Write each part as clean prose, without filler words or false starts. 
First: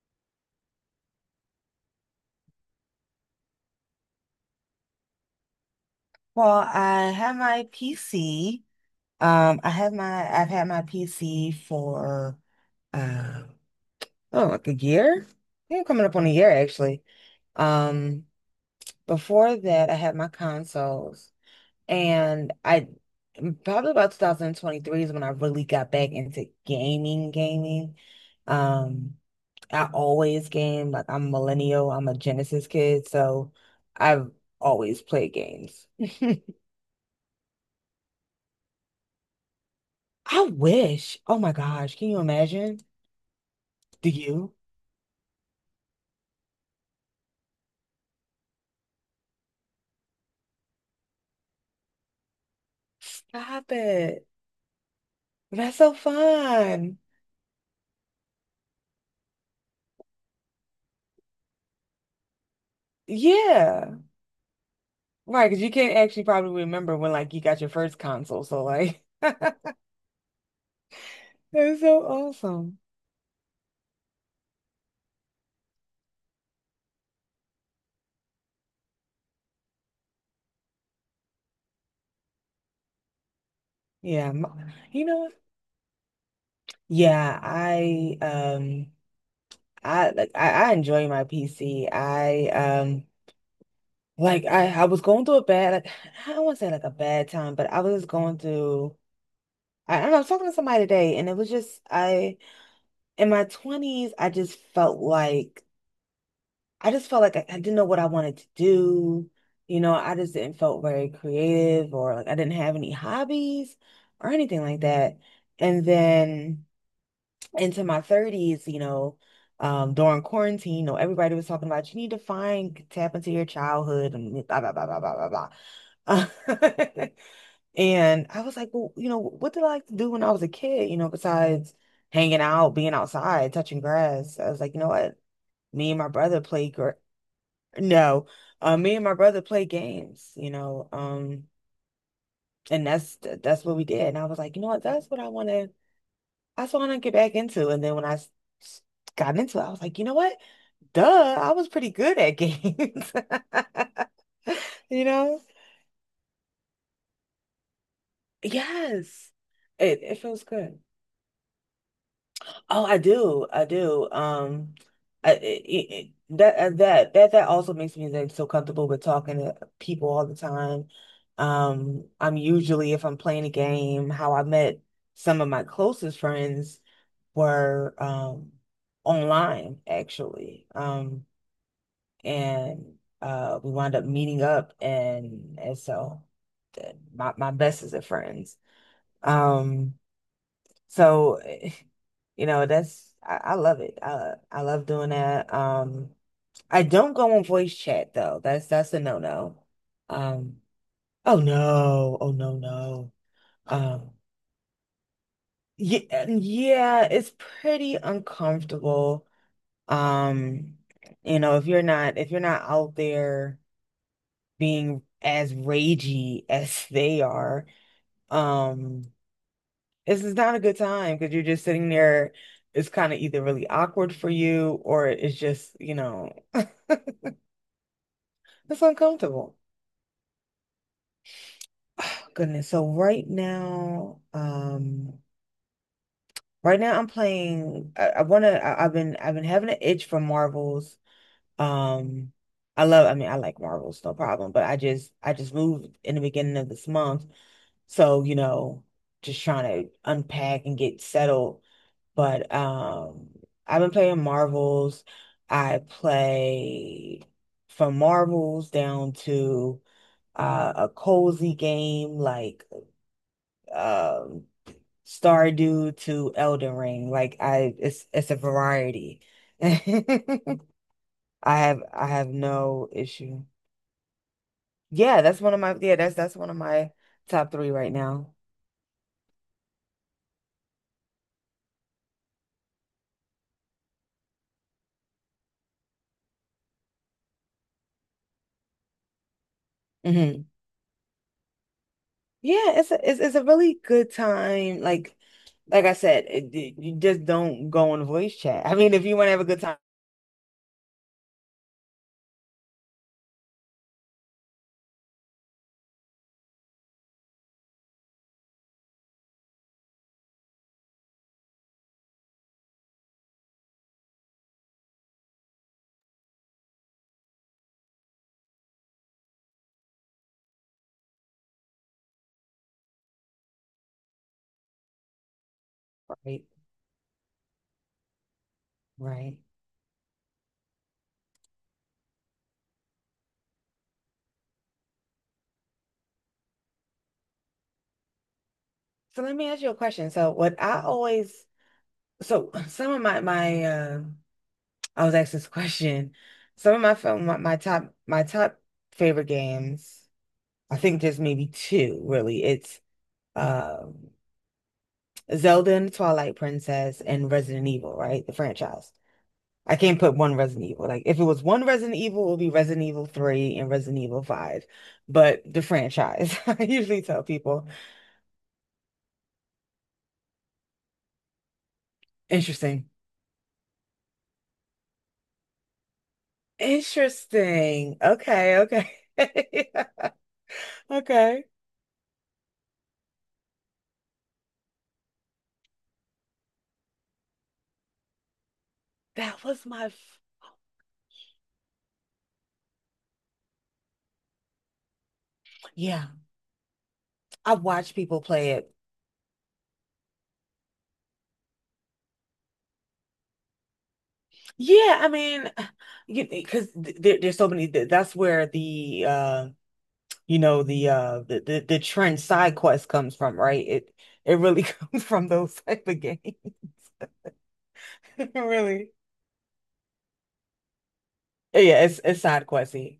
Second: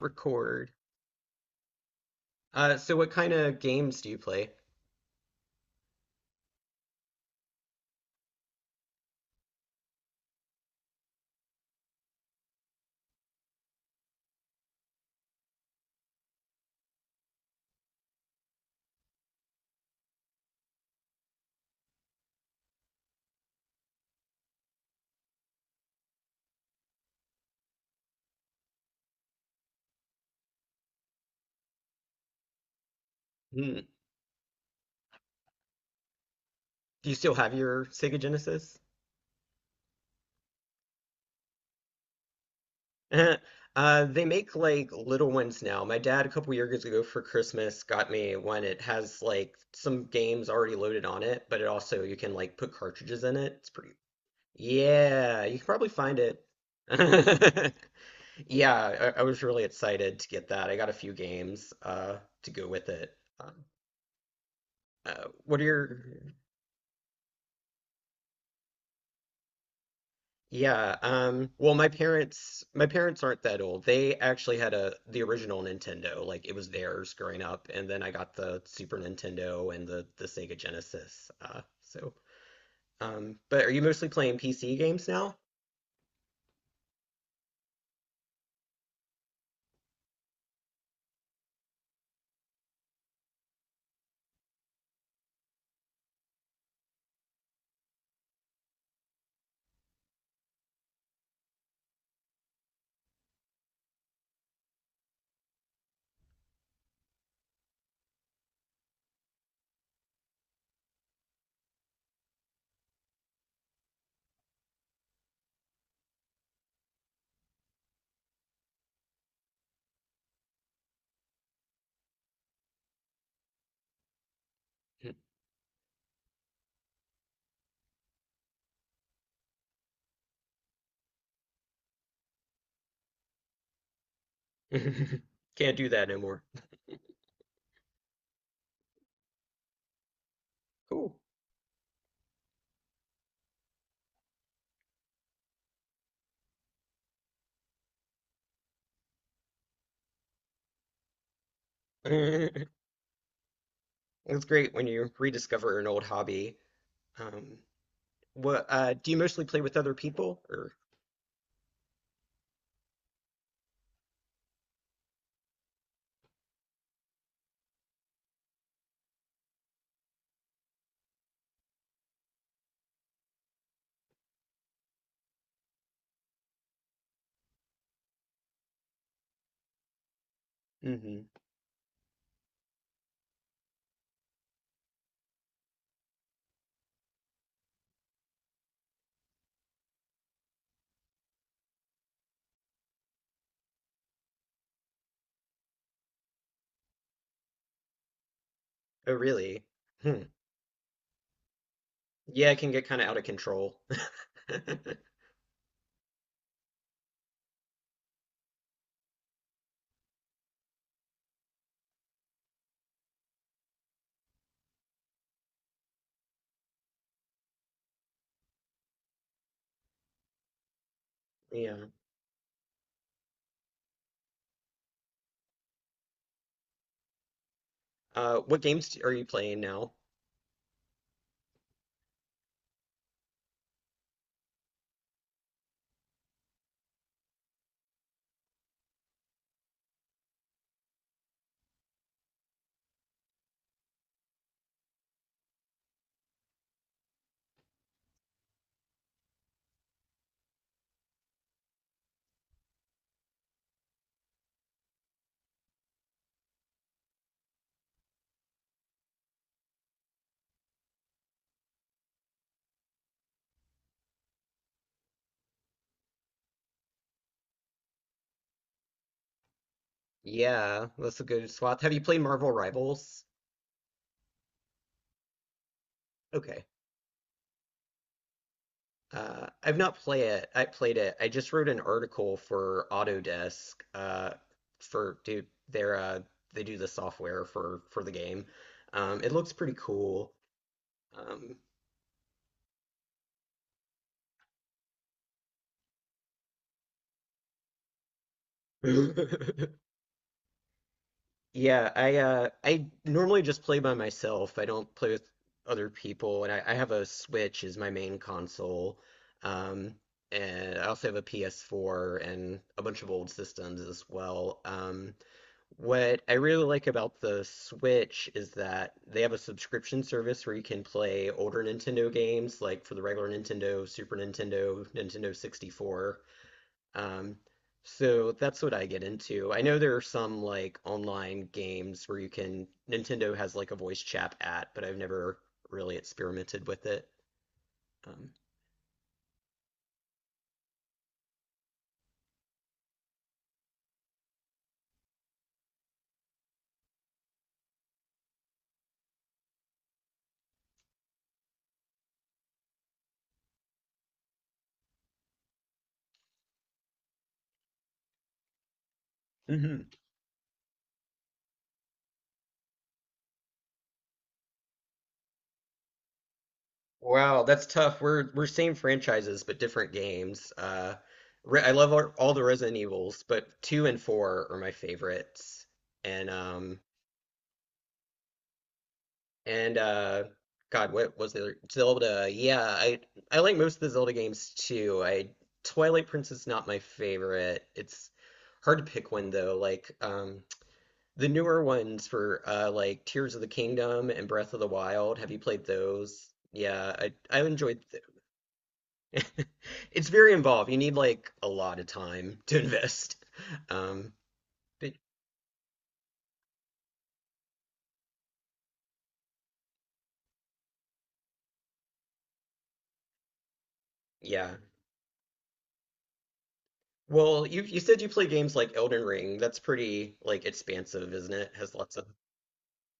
Record. So what kind of games do you play? Well, I have my PC. I have my I've had my PC for uh oh, like a year. I think coming up on a year actually. Um, Before that I had my consoles and I probably about 2023 is when I really got back into gaming. Um, I always game, like I'm millennial, I'm a Genesis kid, so Hmm. I've always played games. Do you still have your Sega Genesis? I wish. Oh my gosh, can you imagine? Do They you? make like little ones now. My dad, a couple years ago for Christmas, got me one. It has like some games already loaded on it, but it also you can like put cartridges in it. It's Stop pretty. it. Yeah, you can That's probably so find it. fun. Yeah, I was really excited to get that. I got a few games to go with it. Yeah. Right, What because are you can't your… actually probably remember when like you got your first console. So like that's Yeah, well, so awesome. my parents aren't that old. They actually had a the original Nintendo, like it was theirs growing up, and then I got the Super Nintendo and the Sega Genesis. But are you mostly Yeah. playing PC You games know what? now? Yeah. I like I enjoy my PC. I Like I was going through a bad like, I don't want to say like a bad time, but I was going through, I don't know, I was talking to somebody today and it was just I, in my 20s, I just felt like I didn't know what I wanted to do. You know, I just didn't felt very creative or like I didn't have any hobbies or anything like that. And then into my 30s, you know, during quarantine, you know, everybody was talking about you need to find tap into your childhood and blah blah blah blah blah blah blah. And I was like, well, you know, what did I like to do when I was a kid, you know, besides hanging out, being outside, touching grass? I was like, you know what? Can't do Me and that my no brother more. played gr no, Me and my brother played games, you know, Cool. And that's what we did. And I was like, you know what? That's what I want to get back into. And then when I s- got into it, I was like, you know what? Duh, I was pretty good at games, It's great when you you know? rediscover an old hobby. Um, what Do you Yes, mostly play with other it people, feels or? good. Oh, I do. I do. I it, it, that That also makes me like so comfortable with talking to people all the time. I'm usually if I'm playing a game, how I met some of my closest friends were online actually. Hmm. And we wound up meeting up and so my bestest of friends. Um so, you know, that's I love it. I love doing that. I don't go on voice chat though. That's a Oh, no-no. really? Hmm. Um, oh no, oh Yeah, no, it can get kind of no. out of control. Um, yeah, yeah, it's pretty uncomfortable. Um, you know, if you're not out there being as ragey as they are, um, this is not a good time because you're just Yeah. sitting there. It's kind of either really awkward for you or it's just, you know, What it's games are you uncomfortable. playing now? Oh, goodness. So right now, I'm playing. I wanna. I've been having an itch for Marvels. Um, I love. I mean, I like Marvels, no problem. But I just. I just moved in the beginning of this month, so you know, just trying to unpack and get settled. But I've been playing Marvels. I play from Marvels down to a cozy game like, um, Stardew to Elden Ring. It's a variety. I Yeah, that's a good swath. Have you I played have Marvel no Rivals? issue. Yeah, that's one of my, yeah, that's one of Okay. my top three right now. I've not play it. I played it. I just wrote an article for Autodesk. Their they do the software for the game. It looks pretty cool. Mhm. Um, Yeah, it's a really good time. Like I said, it- you just don't go on voice chat. I mean, if you want to have a good time, Yeah, I normally just play by myself. I don't play with other people, and I have a Switch as my main console. Um, and I also have a PS4 and a bunch of old systems as well. What I really like about the Switch is that they have a subscription service where you can play older Nintendo games, like for the regular Nintendo, Super Nintendo, Nintendo 64. right? Um, so that's what I get Right. into. I know there are some like online games where you can, Nintendo has like a voice chat app, but I've never really experimented with it. Um, So let me ask you a question. So what I always so some of my I was asked this question. Some of my film my, my top favorite games. I think there's maybe two really. It's um Zelda and Twilight Princess and Resident Evil, right? The franchise. I hmm. can't put one Resident Evil. Like if it was one Resident Evil, it would be Resident Evil 3 and Resident Evil 5. But the franchise, I usually tell Wow, that's people. tough. We're same franchises but different games. Re I love all the Resident Interesting. Evils, but two and four are my favorites. And um, Interesting. Okay, okay. And God, what was the Okay. other Zelda? I like most of the Zelda games too. I Twilight Princess, not my favorite. It's hard to pick one That though. was my f, The newer ones for like Tears of the Kingdom and Breath of the Wild. Have you played yeah. those? Yeah, I I've enjoyed watched people play it. th it's very involved. You need like a lot of time to invest. Um but Yeah, I mean, you because there's so many that's where the you know, the the trend side quest comes from, right? It yeah. really comes from those type of games. Well, you said you play games like Really. Elden Ring. That's pretty like expansive, isn't it? Has Yeah, lots of… it's side questy.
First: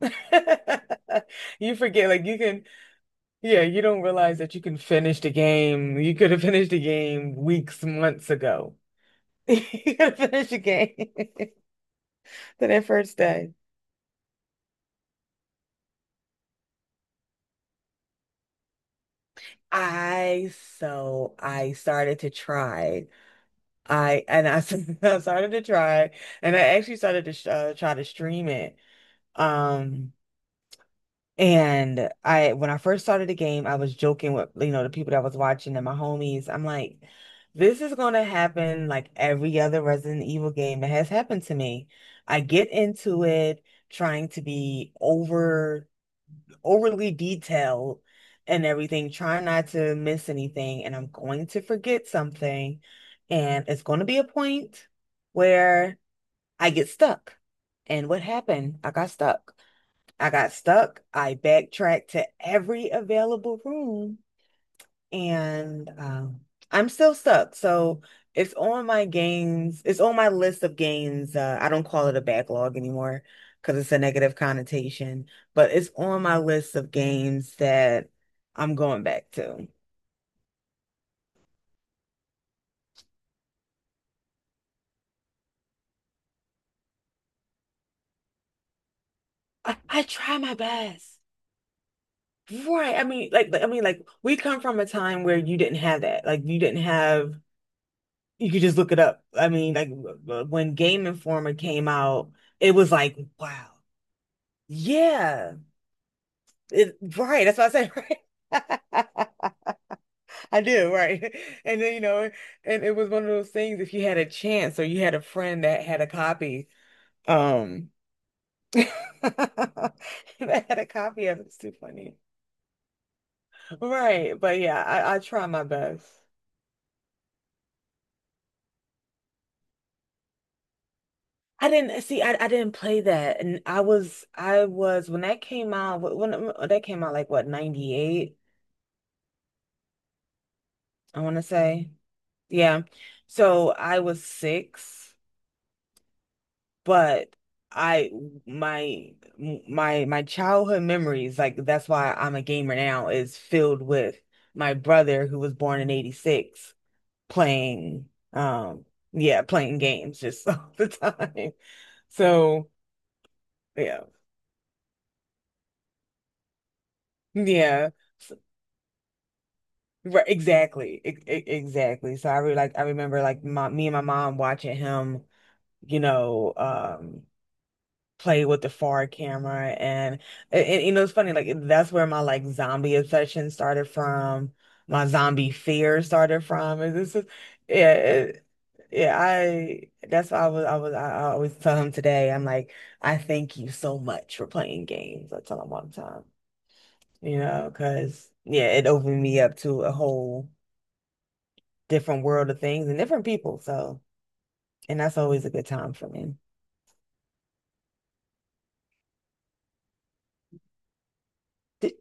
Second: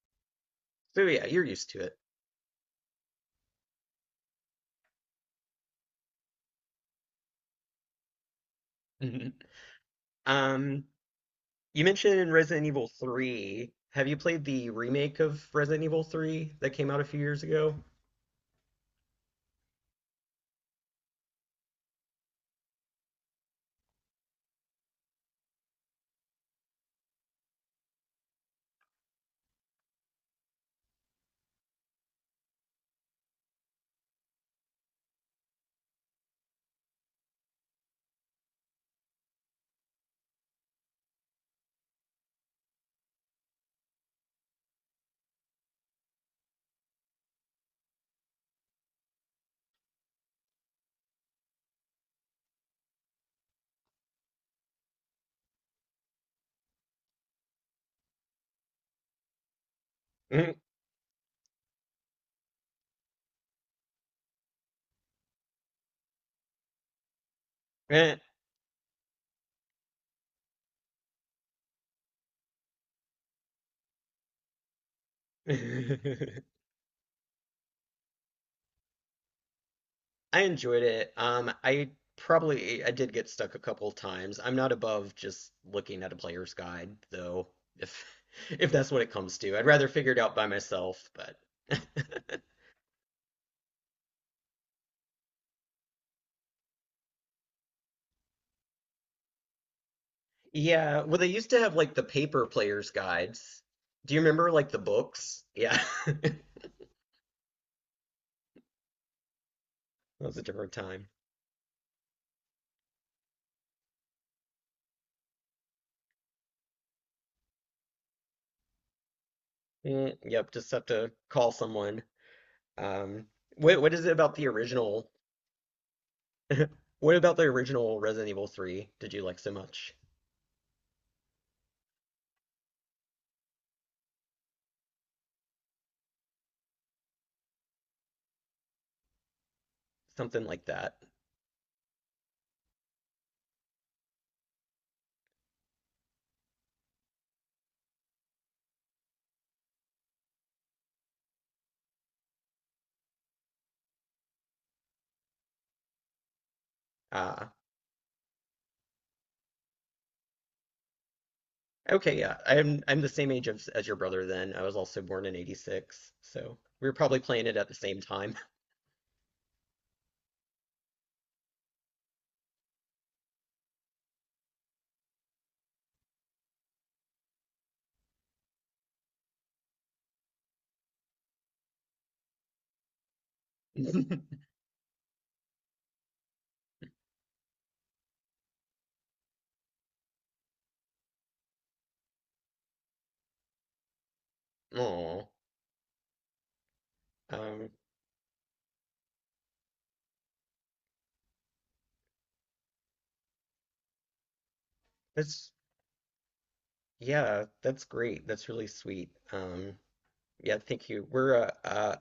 So yeah, you're used You to it. forget, like you can, yeah, you don't realize that you can finish the game. You could have finished the game weeks, months ago. Mhm. You could have finished the Um, game to you mentioned Resident that Evil first day. 3. Have you played the remake of Resident Evil 3 that came out a few years ago? I So I started to try. I and I, s- I started to try, and I actually started to sh try to stream it. Um, And I, when I first started the game, I was joking with, you know, the people that was watching and my homies. I'm like, this is going to happen like every other Resident Evil game that has happened to me. I get into it trying to overly detailed and everything, trying not to miss anything. And I'm going to forget something. And it's going to be a point where I get stuck. And what happened? I got stuck. I Mm, got stuck. I backtracked to every available room and, I'm still stuck. So eh. It's on my list of games. I don't call it a backlog anymore because it's a negative connotation, but it's on my list of games that I'm going back to. I enjoyed it. I Probably I did get stuck a couple times. I'm not above just looking at a player's guide, though, if if that's what it comes to. I'd rather I figure it out try by my myself, best. but Right. I mean, like, we come from a time where you didn't have that. Like, you didn't have, you could just look it up. When yeah, Game well, they used Informer to have came like the out, paper it player's was like, guides. wow, Do you remember like the books? yeah, Yeah. it, right. That's what I said, right? That was a I different do, time. right. And then, you know, and it was one of those things if you had a chance or you had a friend that had a copy, um, that Mm, yep, just had have a to copy of it, call it's too someone. funny. Um, what is it about Right. the But yeah, original? I try my best. What about the original Resident Evil 3 did you like so much? I didn't see. I didn't play that, and I was when that came out. When that came out, like what, 98, Something like that. I want to say. Yeah. So I was six, but I, my childhood memories, like that's why I'm a gamer now, is filled with my brother who was born in 86, Ah, playing yeah playing games just all the time. okay, yeah. So I'm the same age as, your yeah, brother then. I was also born in 86, so we were probably playing it at the yeah. same time. Right, exactly. Exactly. So I really like, I remember like my me and my mom watching him, you know, play with the forward camera, and, you know, it's funny like that's where my like zombie obsession started from, my zombie fear started from. And this is, yeah, yeah, I that's why I always tell him today. I'm like, I thank you so much for playing Oh, games. I tell him all the time. You know, um, because yeah, it opened me up to a whole different world of things and different people. So, and that's always a that's… good time for me. yeah, that's great. That's really sweet. Yeah, thank you. We're